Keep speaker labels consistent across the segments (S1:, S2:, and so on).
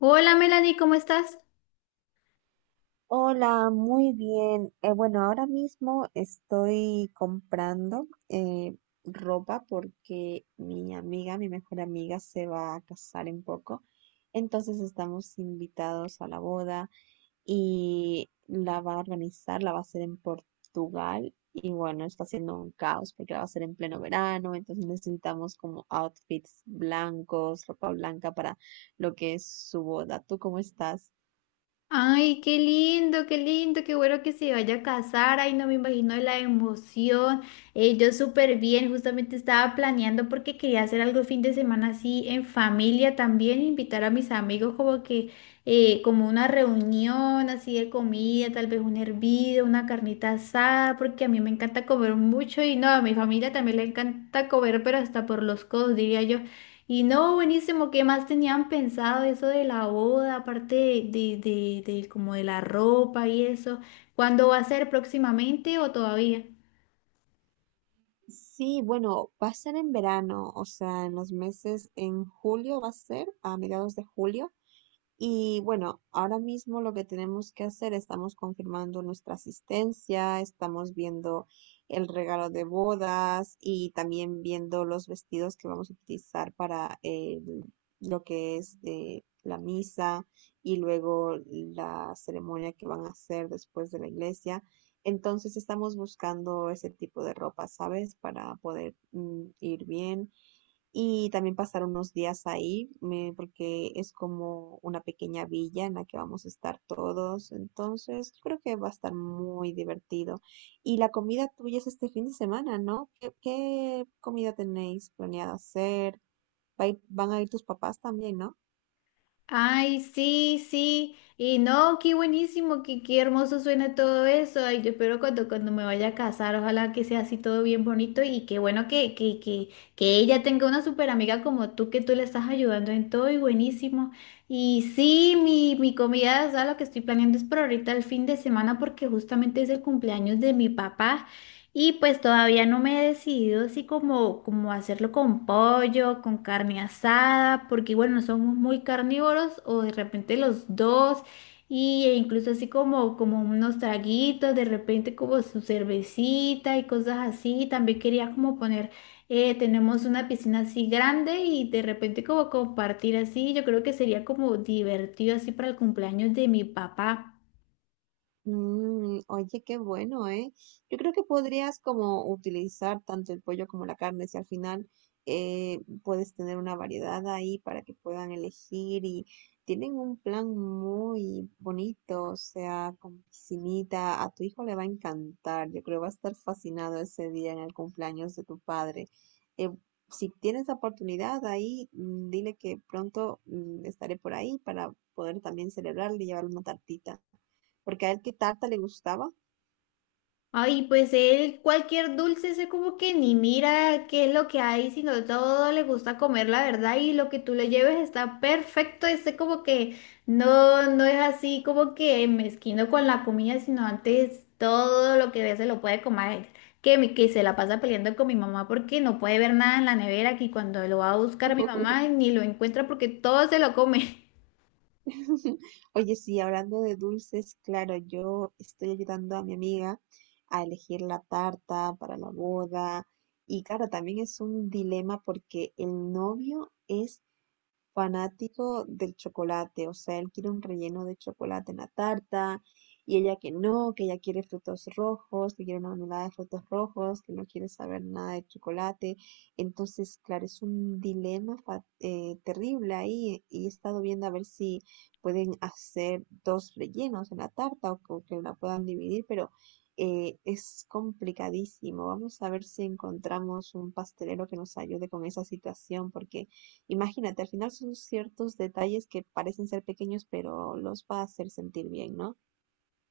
S1: Hola Melanie, ¿cómo estás?
S2: Hola, muy bien. Bueno, ahora mismo estoy comprando ropa porque mi amiga, mi mejor amiga, se va a casar en poco. Entonces estamos invitados a la boda y la va a organizar, la va a hacer en Portugal. Y bueno, está haciendo un caos porque la va a hacer en pleno verano. Entonces necesitamos como outfits blancos, ropa blanca para lo que es su boda. ¿Tú cómo estás?
S1: Ay, qué lindo, qué lindo, qué bueno que se vaya a casar. Ay, no me imagino la emoción. Yo súper bien, justamente estaba planeando porque quería hacer algo el fin de semana así en familia también, invitar a mis amigos como que como una reunión así de comida, tal vez un hervido, una carnita asada, porque a mí me encanta comer mucho y no, a mi familia también le encanta comer, pero hasta por los codos, diría yo. Y no, buenísimo, ¿qué más tenían pensado eso de la boda, aparte de como de la ropa y eso? ¿Cuándo va a ser próximamente o todavía?
S2: Sí, bueno, va a ser en verano, o sea, en los meses, en julio va a ser, a mediados de julio. Y bueno, ahora mismo lo que tenemos que hacer, estamos confirmando nuestra asistencia, estamos viendo el regalo de bodas y también viendo los vestidos que vamos a utilizar para lo que es la misa y luego la ceremonia que van a hacer después de la iglesia. Entonces estamos buscando ese tipo de ropa, ¿sabes? Para poder ir bien y también pasar unos días ahí, porque es como una pequeña villa en la que vamos a estar todos. Entonces, yo creo que va a estar muy divertido. Y la comida tuya es este fin de semana, ¿no? Qué comida tenéis planeada hacer? Van a ir tus papás también, ¿no?
S1: Ay, sí, sí. Y no, qué buenísimo, qué, qué hermoso suena todo eso. Ay, yo espero cuando me vaya a casar, ojalá que sea así todo bien bonito y qué bueno que ella tenga una súper amiga como tú, que tú le estás ayudando en todo y buenísimo. Y sí, mi comida, o sea, lo que estoy planeando es por ahorita el fin de semana porque justamente es el cumpleaños de mi papá. Y pues todavía no me he decidido así como hacerlo con pollo, con carne asada, porque bueno, somos muy carnívoros o de repente los dos, y, e incluso así como unos traguitos, de repente como su cervecita y cosas así. También quería como poner, tenemos una piscina así grande y de repente como compartir así, yo creo que sería como divertido así para el cumpleaños de mi papá.
S2: Mm, oye, qué bueno, ¿eh? Yo creo que podrías como utilizar tanto el pollo como la carne, si al final puedes tener una variedad ahí para que puedan elegir y tienen un plan muy bonito, o sea, con piscinita, a tu hijo le va a encantar, yo creo va a estar fascinado ese día en el cumpleaños de tu padre. Eh, si tienes la oportunidad ahí, dile que pronto estaré por ahí para poder también celebrarle y llevarle una tartita porque a él qué tarta le gustaba.
S1: Ay, pues él cualquier dulce se como que ni mira qué es lo que hay, sino todo le gusta comer, la verdad, y lo que tú le lleves está perfecto, ese como que no, no es así como que mezquino con la comida, sino antes todo lo que ve se lo puede comer, que, que se la pasa peleando con mi mamá porque no puede ver nada en la nevera, que cuando lo va a buscar mi mamá ni lo encuentra porque todo se lo come.
S2: Oye, sí, hablando de dulces, claro, yo estoy ayudando a mi amiga a elegir la tarta para la boda. Y claro, también es un dilema porque el novio es fanático del chocolate, o sea, él quiere un relleno de chocolate en la tarta y ella que no, que ella quiere frutos rojos, que quiere una mermelada de frutos rojos, que no quiere saber nada de chocolate. Entonces, claro, es un dilema terrible ahí y he estado viendo a ver si pueden hacer dos rellenos en la tarta o que la puedan dividir, pero... es complicadísimo. Vamos a ver si encontramos un pastelero que nos ayude con esa situación, porque imagínate, al final son ciertos detalles que parecen ser pequeños, pero los va a hacer sentir bien, ¿no?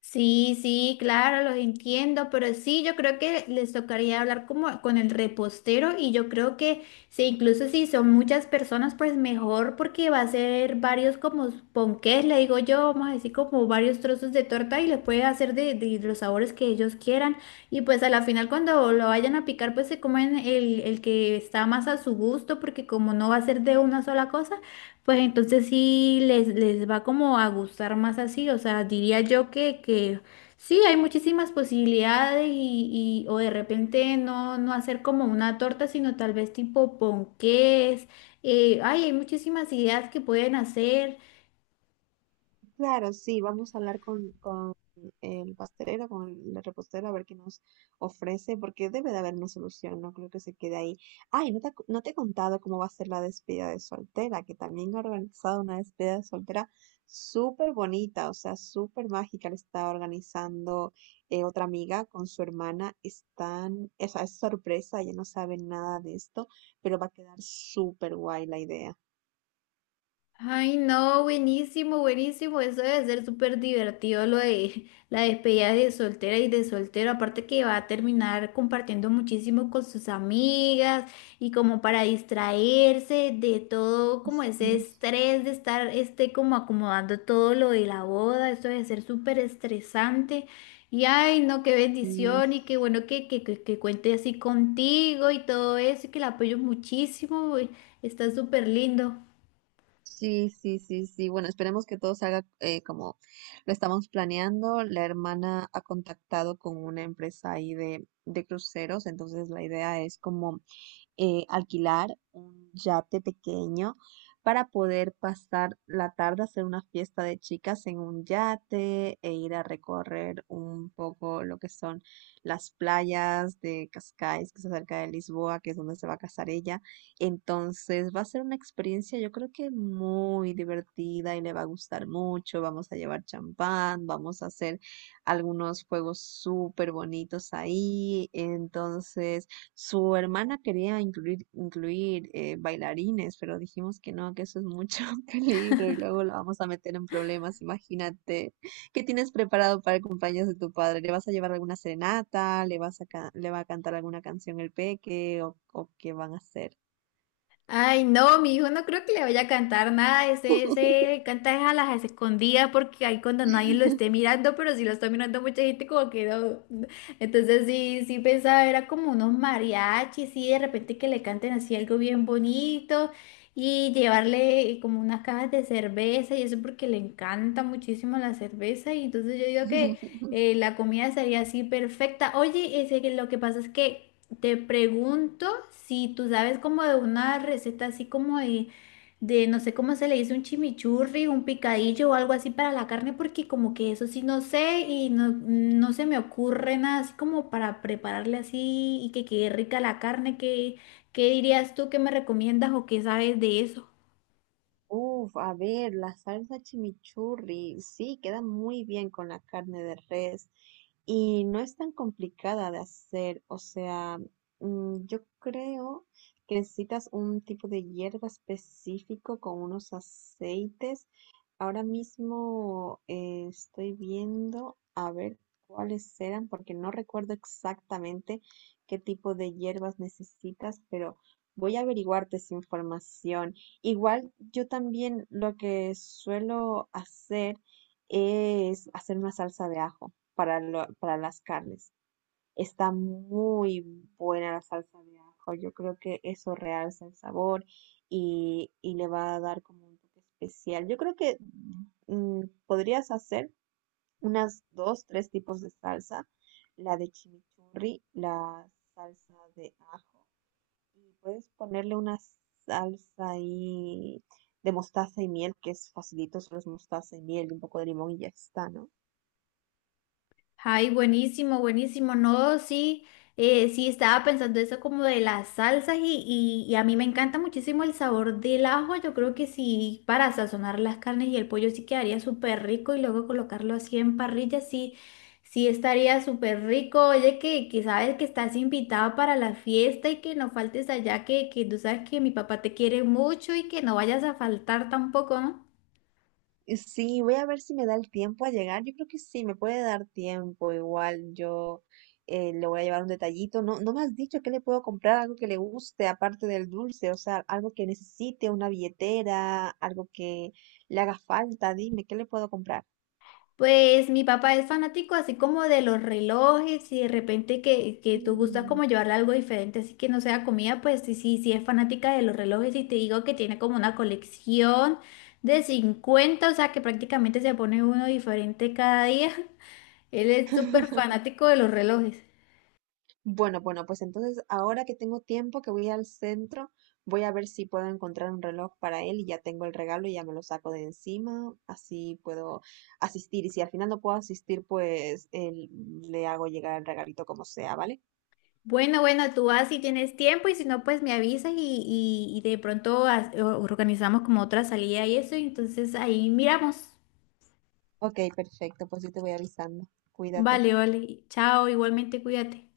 S1: Sí, sí, claro, los entiendo, pero sí, yo creo que les tocaría hablar como con el repostero y yo creo que sí, incluso si son muchas personas, pues mejor porque va a ser varios como ponqués, le digo yo, vamos a decir como varios trozos de torta y le puede hacer de los sabores que ellos quieran y pues a la final cuando lo vayan a picar, pues se comen el que está más a su gusto porque como no va a ser de una sola cosa pues entonces sí les va como a gustar más así, o sea, diría yo que sí, hay muchísimas posibilidades o de repente no, no hacer como una torta, sino tal vez tipo ponqués, ay, hay muchísimas ideas que pueden hacer.
S2: Claro, sí, vamos a hablar con el pastelero, con el repostero, a ver qué nos ofrece, porque debe de haber una solución, no creo que se quede ahí. Ay, no te he contado cómo va a ser la despedida de soltera, que también ha organizado una despedida de soltera súper bonita, o sea, súper mágica, la está organizando otra amiga con su hermana, están, o sea, es sorpresa, ella no sabe nada de esto, pero va a quedar súper guay la idea.
S1: Ay, no, buenísimo, buenísimo. Eso debe ser súper divertido lo de la despedida de soltera y de soltero. Aparte que va a terminar compartiendo muchísimo con sus amigas y como para distraerse de todo como ese estrés de estar este como acomodando todo lo de la boda. Eso debe ser súper estresante. Y ay, no, qué
S2: Mm.
S1: bendición y qué bueno que cuente así contigo y todo eso y que la apoyo muchísimo. Está súper lindo.
S2: Sí, sí, sí, sí. Bueno, esperemos que todo salga como lo estamos planeando. La hermana ha contactado con una empresa ahí de cruceros, entonces la idea es como alquilar un yate pequeño para poder pasar la tarde, hacer una fiesta de chicas en un yate e ir a recorrer un poco lo que son las playas de Cascais, que es cerca de Lisboa, que es donde se va a casar ella. Entonces va a ser una experiencia yo creo que muy divertida y le va a gustar mucho. Vamos a llevar champán, vamos a hacer algunos juegos súper bonitos ahí. Entonces... Su hermana quería incluir bailarines, pero dijimos que no, que eso es mucho peligro y luego la vamos a meter en problemas. Imagínate, ¿qué tienes preparado para el cumpleaños de tu padre? ¿Le vas a llevar alguna serenata? Le va a cantar alguna canción el peque? O qué van a hacer?
S1: Ay, no, mi hijo no creo que le vaya a cantar nada. Ese canta es a las escondidas porque ahí cuando nadie lo esté mirando, pero si lo está mirando mucha gente, como que no. no. Entonces sí, sí pensaba, era como unos mariachis, sí, de repente que le canten así algo bien bonito y llevarle como unas cajas de cerveza y eso porque le encanta muchísimo la cerveza. Y entonces yo digo que la comida sería así perfecta. Oye, ese, que lo que pasa es que. Te pregunto si tú sabes como de una receta así como de no sé cómo se le dice, un chimichurri, un picadillo o algo así para la carne, porque como que eso sí no sé y no, no se me ocurre nada así como para prepararle así y que quede rica la carne. ¿Qué, qué dirías tú? ¿Qué me recomiendas o qué sabes de eso?
S2: Uf, a ver, la salsa chimichurri, sí, queda muy bien con la carne de res y no es tan complicada de hacer, o sea, yo creo que necesitas un tipo de hierba específico con unos aceites. Ahora mismo estoy viendo a ver cuáles eran, porque no recuerdo exactamente qué tipo de hierbas necesitas, pero voy a averiguarte esa información. Igual yo también lo que suelo hacer es hacer una salsa de ajo para, para las carnes. Está muy buena la salsa de ajo. Yo creo que eso realza el sabor y le va a dar como un toque especial. Yo creo que podrías hacer unas dos, tres tipos de salsa. La de chimichurri, la salsa de ajo y puedes ponerle una salsa ahí de mostaza y miel, que es facilito, solo es mostaza y miel y un poco de limón y ya está, ¿no?
S1: Ay, buenísimo, buenísimo. No, sí, sí, estaba pensando eso como de las salsas y a mí me encanta muchísimo el sabor del ajo. Yo creo que sí, para sazonar las carnes y el pollo sí quedaría súper rico y luego colocarlo así en parrilla, sí, sí estaría súper rico. Oye, que sabes que estás invitado para la fiesta y que no faltes allá, que tú sabes que mi papá te quiere mucho y que no vayas a faltar tampoco, ¿no?
S2: Y sí, voy a ver si me da el tiempo a llegar. Yo creo que sí, me puede dar tiempo. Igual yo le voy a llevar un detallito. No, no me has dicho que le puedo comprar algo que le guste, aparte del dulce, o sea, algo que necesite, una billetera, algo que le haga falta. Dime, ¿qué le puedo comprar?
S1: Pues mi papá es fanático así como de los relojes y de repente que tú gustas
S2: Mm.
S1: como llevarle algo diferente, así que no sea comida, pues sí, sí, sí es fanática de los relojes y te digo que tiene como una colección de 50, o sea que prácticamente se pone uno diferente cada día. Él es súper fanático de los relojes.
S2: Bueno, bueno, pues entonces ahora que tengo tiempo, que voy al centro, voy a ver si puedo encontrar un reloj para él y ya tengo el regalo y ya me lo saco de encima, así puedo asistir. Y si al final no puedo asistir, le hago llegar el regalito como sea, ¿vale?
S1: Bueno, bueno, tú vas si tienes tiempo y si no, pues me avisas y de pronto organizamos como otra salida y eso, y entonces ahí miramos.
S2: Ok, perfecto, pues yo te voy avisando. Cuídate.
S1: Vale, vale. Chao, igualmente cuídate.